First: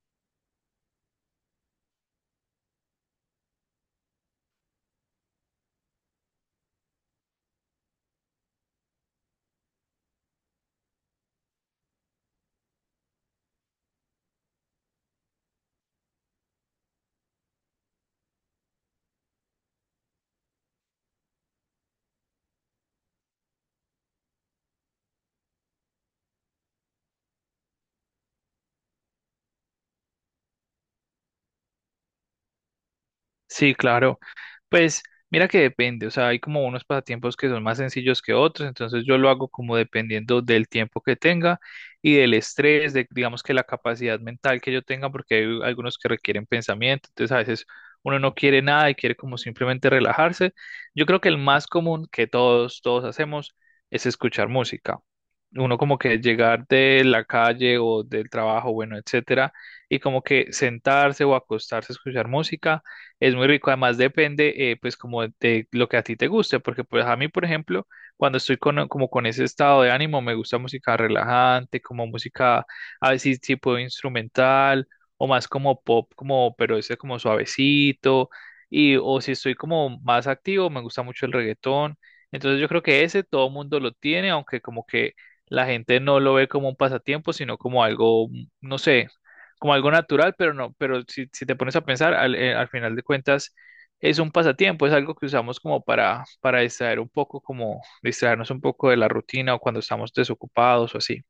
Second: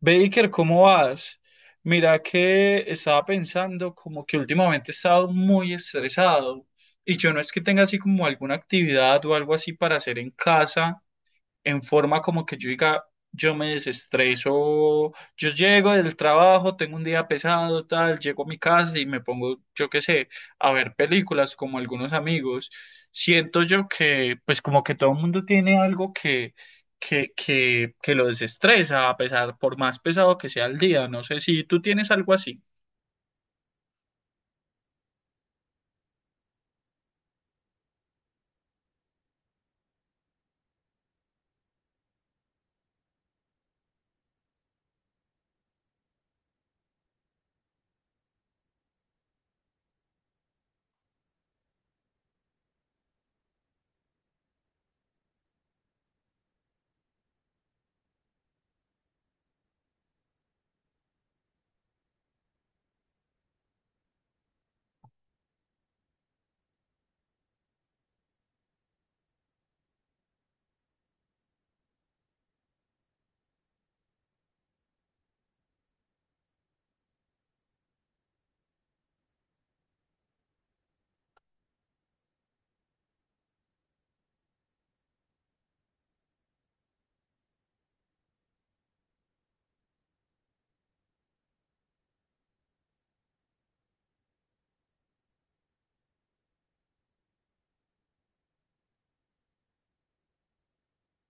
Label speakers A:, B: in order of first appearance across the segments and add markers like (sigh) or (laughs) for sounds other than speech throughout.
A: Baker, ¿cómo vas? Mira que estaba pensando como que últimamente he estado muy estresado y yo no es que tenga así como alguna actividad o algo así para hacer en casa en forma como que yo diga, yo me desestreso, yo llego del trabajo, tengo un día pesado, tal, llego a mi casa y me pongo, yo qué sé, a ver películas como algunos amigos. Siento yo que, pues como que todo el mundo tiene algo que lo desestresa, a pesar, por más pesado que sea el día. No sé si tú tienes algo así.
B: Sí, claro. Pues mira que depende, o sea, hay como unos pasatiempos que son más sencillos que otros, entonces yo lo hago como dependiendo del tiempo que tenga y del estrés, de digamos que la capacidad mental que yo tenga, porque hay algunos que requieren pensamiento, entonces a veces uno no quiere nada y quiere como simplemente relajarse. Yo creo que el más común que todos hacemos es escuchar música. Uno como que llegar de la calle o del trabajo, bueno, etcétera, y como que sentarse o acostarse a escuchar música es muy rico, además depende pues como de lo que a ti te guste, porque pues a mí, por ejemplo, cuando estoy con, como con ese estado de ánimo, me gusta música relajante, como música a veces tipo instrumental o más como pop, como pero ese como suavecito y o si estoy como más activo, me gusta mucho el reggaetón. Entonces yo creo que ese todo mundo lo tiene, aunque como que la gente no lo ve como un pasatiempo, sino como algo, no sé, como algo natural, pero no, pero si, si te pones a pensar, al final de cuentas es un pasatiempo, es algo que usamos como para distraer un poco, como distraernos un poco de la rutina o cuando estamos desocupados o así.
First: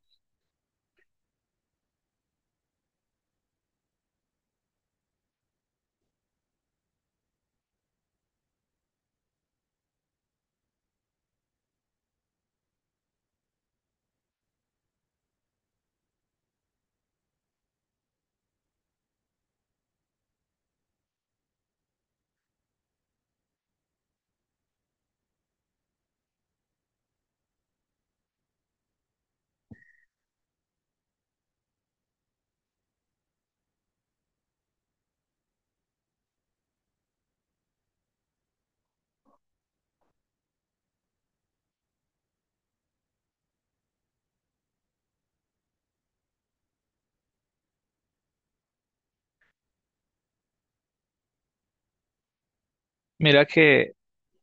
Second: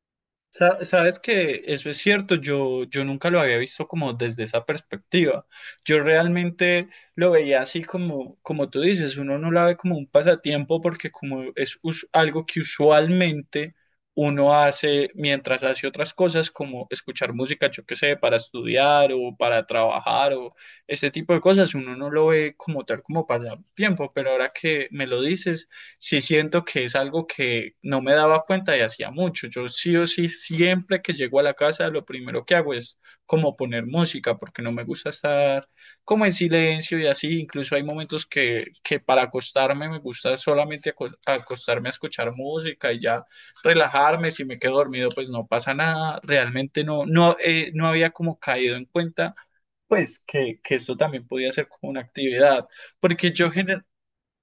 A: Sabes que eso es cierto, yo nunca lo había visto como desde esa perspectiva. Yo realmente lo veía así como, como tú dices, uno no la ve como un pasatiempo porque como es algo que usualmente uno hace mientras hace otras cosas como escuchar música, yo qué sé, para estudiar o para trabajar o este tipo de cosas, uno no lo ve como tal como pasatiempo, pero ahora que me lo dices sí siento que es algo que no me daba cuenta y hacía mucho. Yo sí o sí, siempre que llego a la casa, lo primero que hago es como poner música, porque no me gusta estar como en silencio y así. Incluso hay momentos que para acostarme me gusta solamente acostarme a escuchar música y ya relajarme. Si me quedo dormido, pues no pasa nada. Realmente no había como caído en cuenta. Pues que esto también podía ser como una actividad, porque
B: Mira
A: yo,
B: que,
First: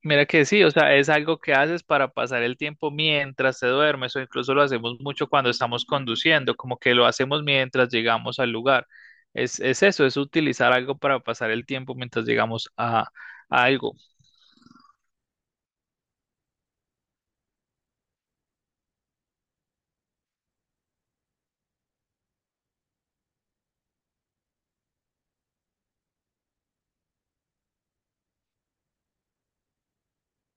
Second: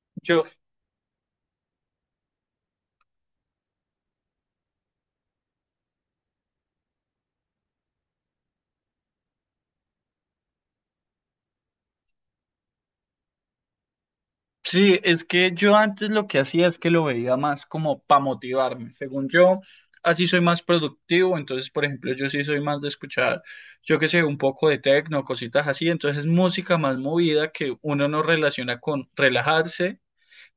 B: mira
A: yo
B: que sí, o sea, es algo que haces para pasar el tiempo mientras te duermes o incluso lo hacemos mucho cuando estamos conduciendo, como que lo hacemos mientras llegamos al lugar. Es eso, es utilizar algo para pasar el tiempo mientras llegamos a algo.
A: Sí, es que yo antes lo que hacía es que lo veía más como para motivarme. Según yo, así soy más productivo. Entonces, por ejemplo, yo sí soy más de escuchar, yo qué sé, un poco de techno, cositas así. Entonces, música más movida que uno no relaciona con relajarse,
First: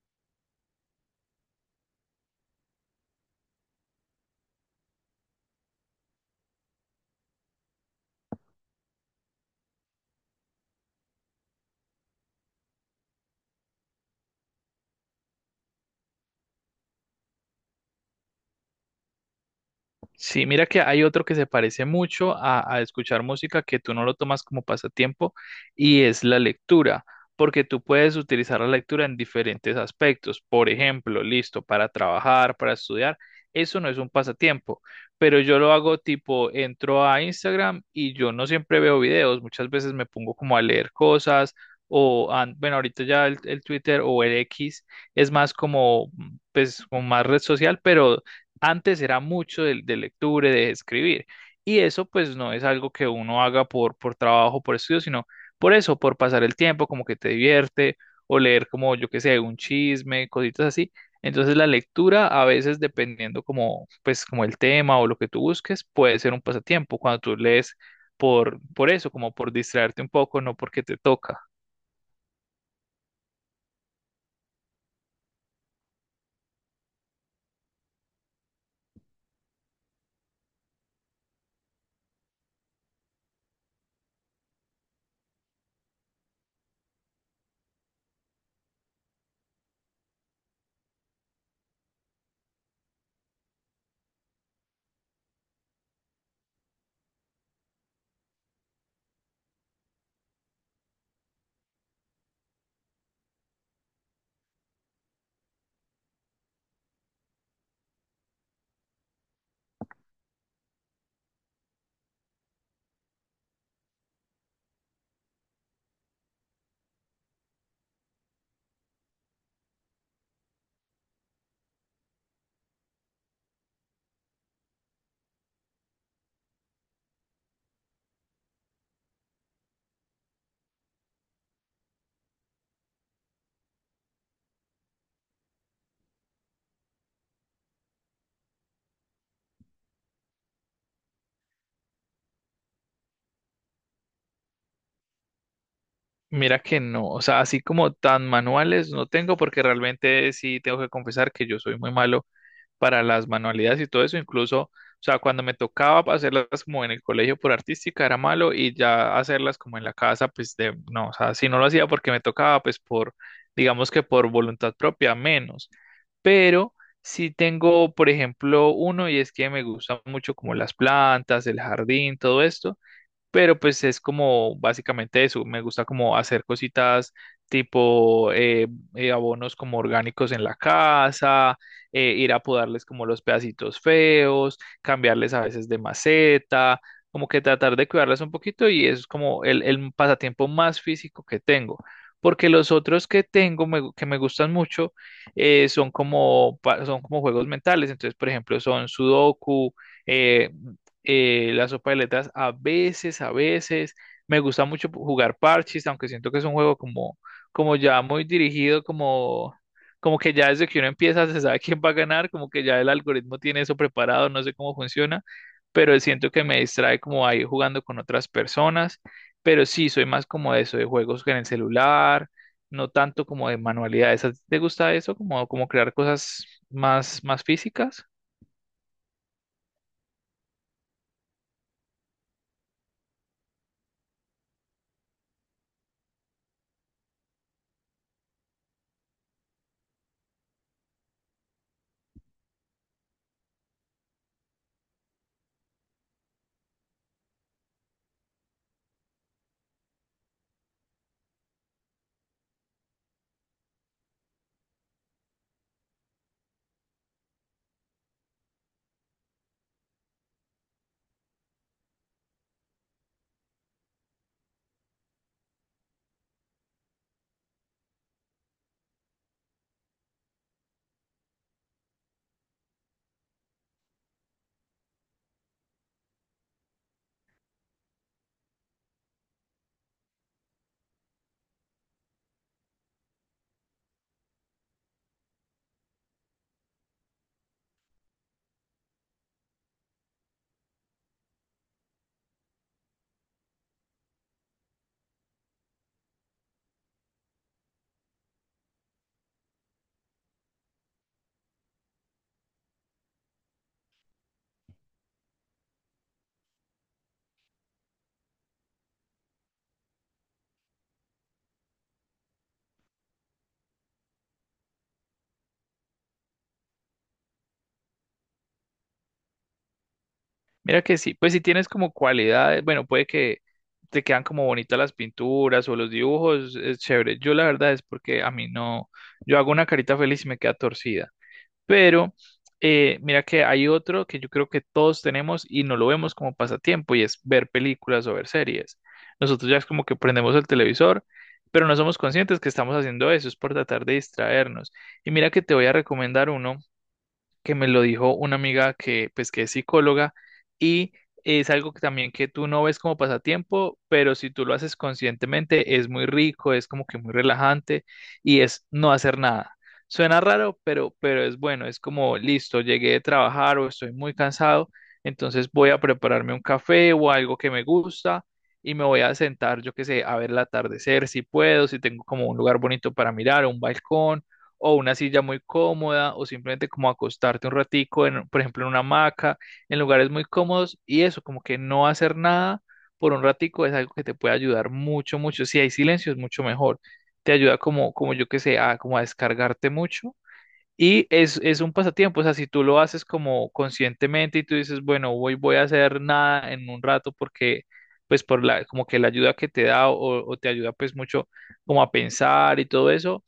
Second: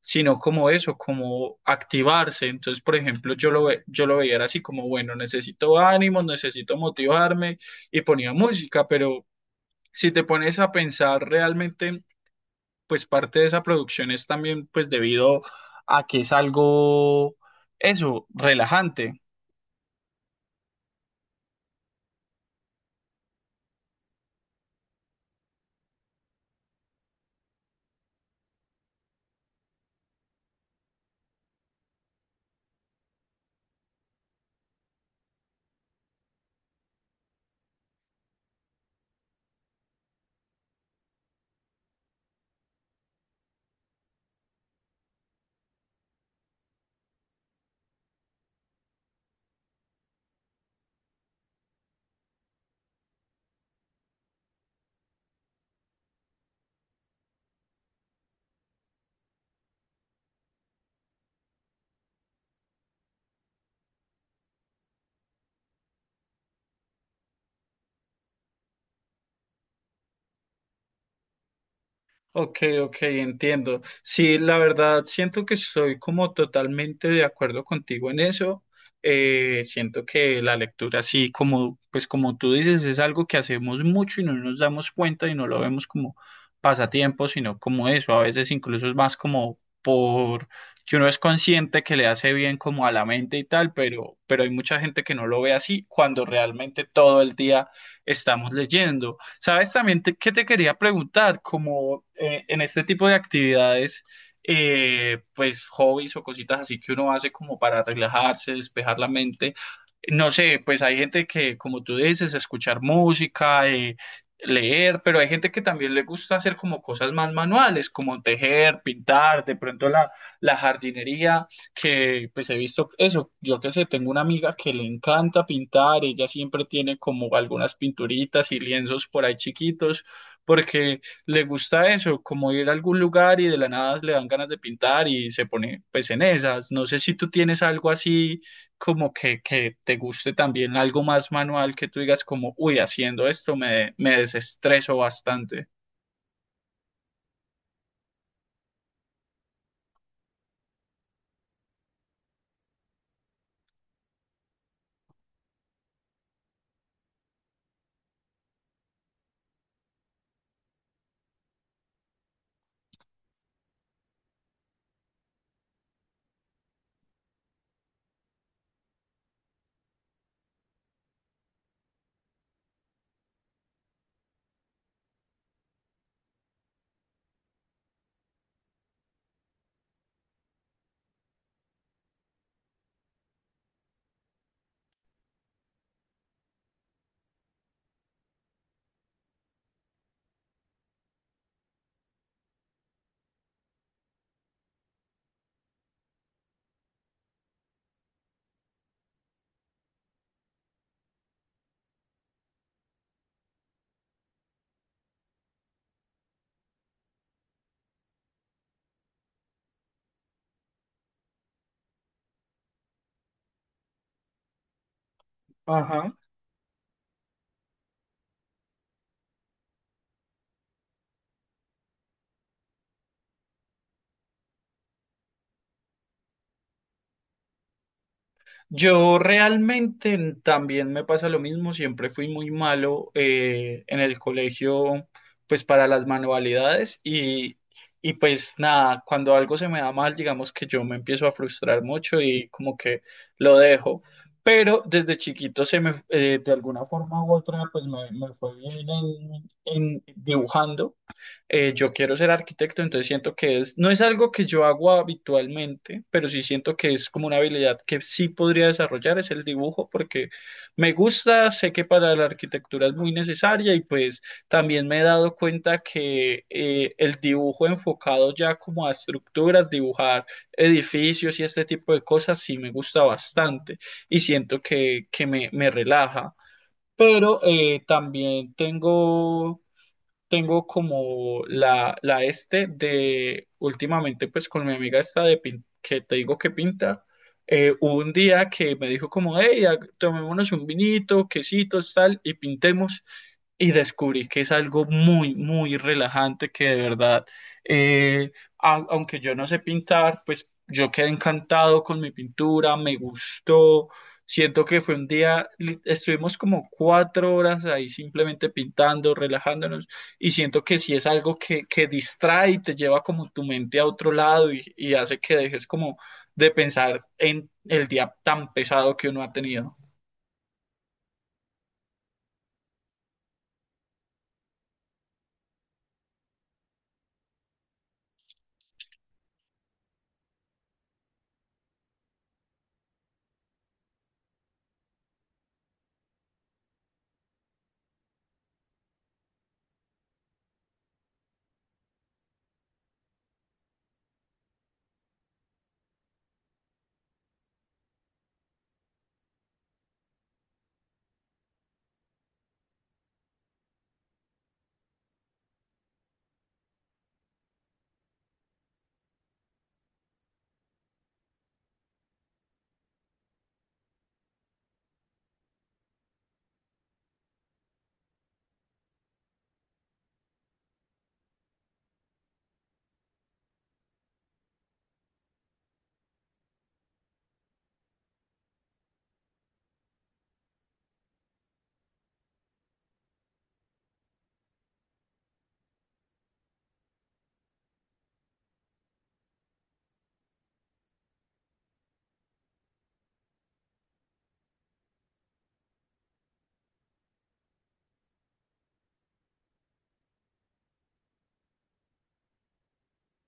A: sino como eso, como activarse. Entonces, por ejemplo, yo lo veía era así como, bueno, necesito ánimos, necesito motivarme y ponía música, pero si te pones a pensar realmente pues parte de esa producción es también pues debido a que es algo, eso, relajante.
B: Sí, mira que hay otro que se parece mucho a escuchar música que tú no lo tomas como pasatiempo y es la lectura, porque tú puedes utilizar la lectura en diferentes aspectos. Por ejemplo, listo, para trabajar, para estudiar, eso no es un pasatiempo, pero yo lo hago tipo, entro a Instagram y yo no siempre veo videos, muchas veces me pongo como a leer cosas o, ah, bueno, ahorita ya el Twitter o el X es más como, mm, pues, como más red social, pero antes era mucho de lectura, y de escribir. Y eso pues no es algo que uno haga por trabajo, por estudio, sino por eso, por pasar el tiempo, como que te divierte, o leer como yo que sé, un chisme, cositas así. Entonces la lectura a veces dependiendo como pues como el tema o lo que tú busques, puede ser un pasatiempo cuando tú lees por eso, como por distraerte un poco, no porque te toca.
A: Ok, ok, entiendo. Sí, la verdad, siento que soy como totalmente de acuerdo contigo en eso. Siento que la lectura, sí, como, pues como tú dices, es algo que hacemos mucho y no nos damos cuenta y no lo vemos como pasatiempo, sino como eso. A veces incluso es más como por que uno es consciente que le hace bien como a la mente y tal, pero hay mucha gente que no lo ve así cuando realmente todo el día estamos leyendo. ¿Sabes también qué te quería preguntar? Como en este tipo de actividades, pues hobbies o cositas así que uno hace como para relajarse, despejar la mente. No sé, pues hay gente que, como tú dices, escuchar música, leer, pero hay gente que también le gusta hacer como cosas más manuales, como tejer, pintar, de pronto la jardinería que pues he visto eso, yo qué sé, tengo una amiga que le encanta pintar, ella siempre tiene como algunas pinturitas y lienzos por ahí chiquitos, porque le gusta eso, como ir a algún lugar y de la nada le dan ganas de pintar y se pone pues en esas. No sé si tú tienes algo así como que te guste también, algo más manual que tú digas como, uy, haciendo esto me desestreso bastante.
B: Mira que no, o sea, así como tan manuales no tengo porque realmente sí tengo que confesar que yo soy muy malo para las manualidades y todo eso, incluso, o sea, cuando me tocaba hacerlas como en el colegio por artística era malo y ya hacerlas como en la casa, pues de, no, o sea, si no lo hacía porque me tocaba, pues por, digamos que por voluntad propia, menos. Pero sí tengo, por ejemplo, uno y es que me gustan mucho como las plantas, el jardín, todo esto pero pues es como básicamente eso, me gusta como hacer cositas tipo abonos como orgánicos en la casa, ir a podarles como los pedacitos feos, cambiarles a veces de maceta, como que tratar de cuidarlas un poquito y eso es como el pasatiempo más físico que tengo. Porque los otros que tengo que me gustan mucho son como, son como juegos mentales. Entonces, por ejemplo, son Sudoku, eh, la sopa de letras a veces, a veces. Me gusta mucho jugar parches, aunque siento que es un juego como, como ya muy dirigido, como, como que ya desde que uno empieza se sabe (laughs) quién va a ganar, como que ya el algoritmo tiene eso preparado, no sé cómo funciona, pero
A: Ajá.
B: siento que me distrae como ahí jugando con otras personas. Pero sí, soy más como de eso, de juegos en el celular, no tanto como de manualidades. ¿A ti te gusta eso? ¿Como, como crear cosas más, más físicas?
A: Yo realmente también me pasa lo mismo, siempre fui muy malo en el colegio, pues para las manualidades y pues nada, cuando algo se me da mal, digamos que yo me empiezo a frustrar mucho y como que lo dejo, pero desde chiquito se me, de alguna forma u otra, pues me fue bien en dibujando yo quiero ser arquitecto, entonces siento que es, no es algo que yo hago habitualmente, pero sí siento que es como una habilidad que sí podría desarrollar, es el dibujo, porque me gusta, sé que para la arquitectura es muy necesaria y pues también me he dado cuenta que el dibujo enfocado ya como a estructuras, dibujar edificios y este tipo de cosas sí me gusta bastante y siento que me relaja. Pero también tengo tengo como la este de últimamente pues con mi amiga esta de que te digo que pinta, hubo un día que me dijo como, hey, tomémonos un vinito, quesitos, tal, y pintemos y descubrí que es algo muy relajante que de verdad, eh, aunque yo no sé pintar, pues yo quedé encantado con mi pintura, me gustó. Siento que fue un día, estuvimos como 4 horas ahí simplemente pintando, relajándonos, y siento que sí es algo que distrae y te lleva como tu mente a otro lado y hace que dejes como de pensar en el día tan pesado que uno ha tenido.
B: Mira que sí, pues si tienes como cualidades, bueno, puede que te quedan como bonitas las pinturas o los dibujos, es chévere. Yo la verdad es porque a mí no, yo hago una carita feliz y me queda torcida. Pero mira que hay otro que yo creo que todos tenemos y no lo vemos como pasatiempo y es ver películas o ver series. Nosotros ya es como que prendemos el televisor, pero no somos conscientes que estamos haciendo eso, es por tratar de distraernos. Y mira que te voy a recomendar uno que me lo dijo una amiga que, pues, que es psicóloga y es algo que también que tú no ves como pasatiempo, pero si tú lo haces conscientemente es muy rico, es como que muy relajante y es no hacer nada. Suena raro, pero es bueno, es como listo, llegué de trabajar o estoy muy cansado, entonces voy a prepararme un café o algo que me gusta y me voy a sentar, yo qué sé, a ver el atardecer si puedo, si tengo como un lugar bonito para mirar, un balcón o una silla muy cómoda o simplemente como acostarte un ratico, en, por ejemplo, en una hamaca, en lugares muy cómodos y eso, como que no hacer nada por un ratico es algo que te puede ayudar mucho, mucho. Si hay silencio es mucho mejor. Te ayuda como, como yo que sé, a, como a descargarte mucho. Es un pasatiempo, o sea, si tú lo haces como conscientemente y tú dices, bueno, hoy voy a hacer nada en un rato porque, pues, por la, como que la ayuda que te da o te ayuda, pues, mucho como a pensar y todo eso,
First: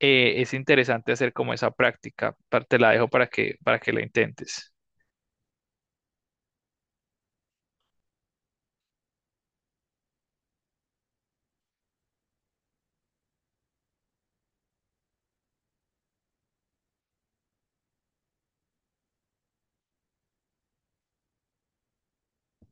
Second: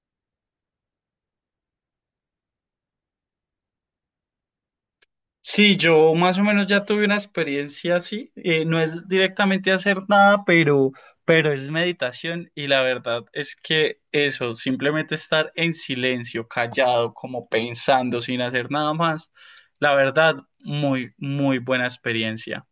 B: es interesante hacer como esa práctica. Te la dejo para que la intentes.
A: Sí, yo más o menos ya tuve una experiencia así. No es directamente hacer nada, pero es meditación y la verdad es que eso, simplemente estar en silencio, callado, como pensando, sin hacer nada más, la verdad, muy buena experiencia.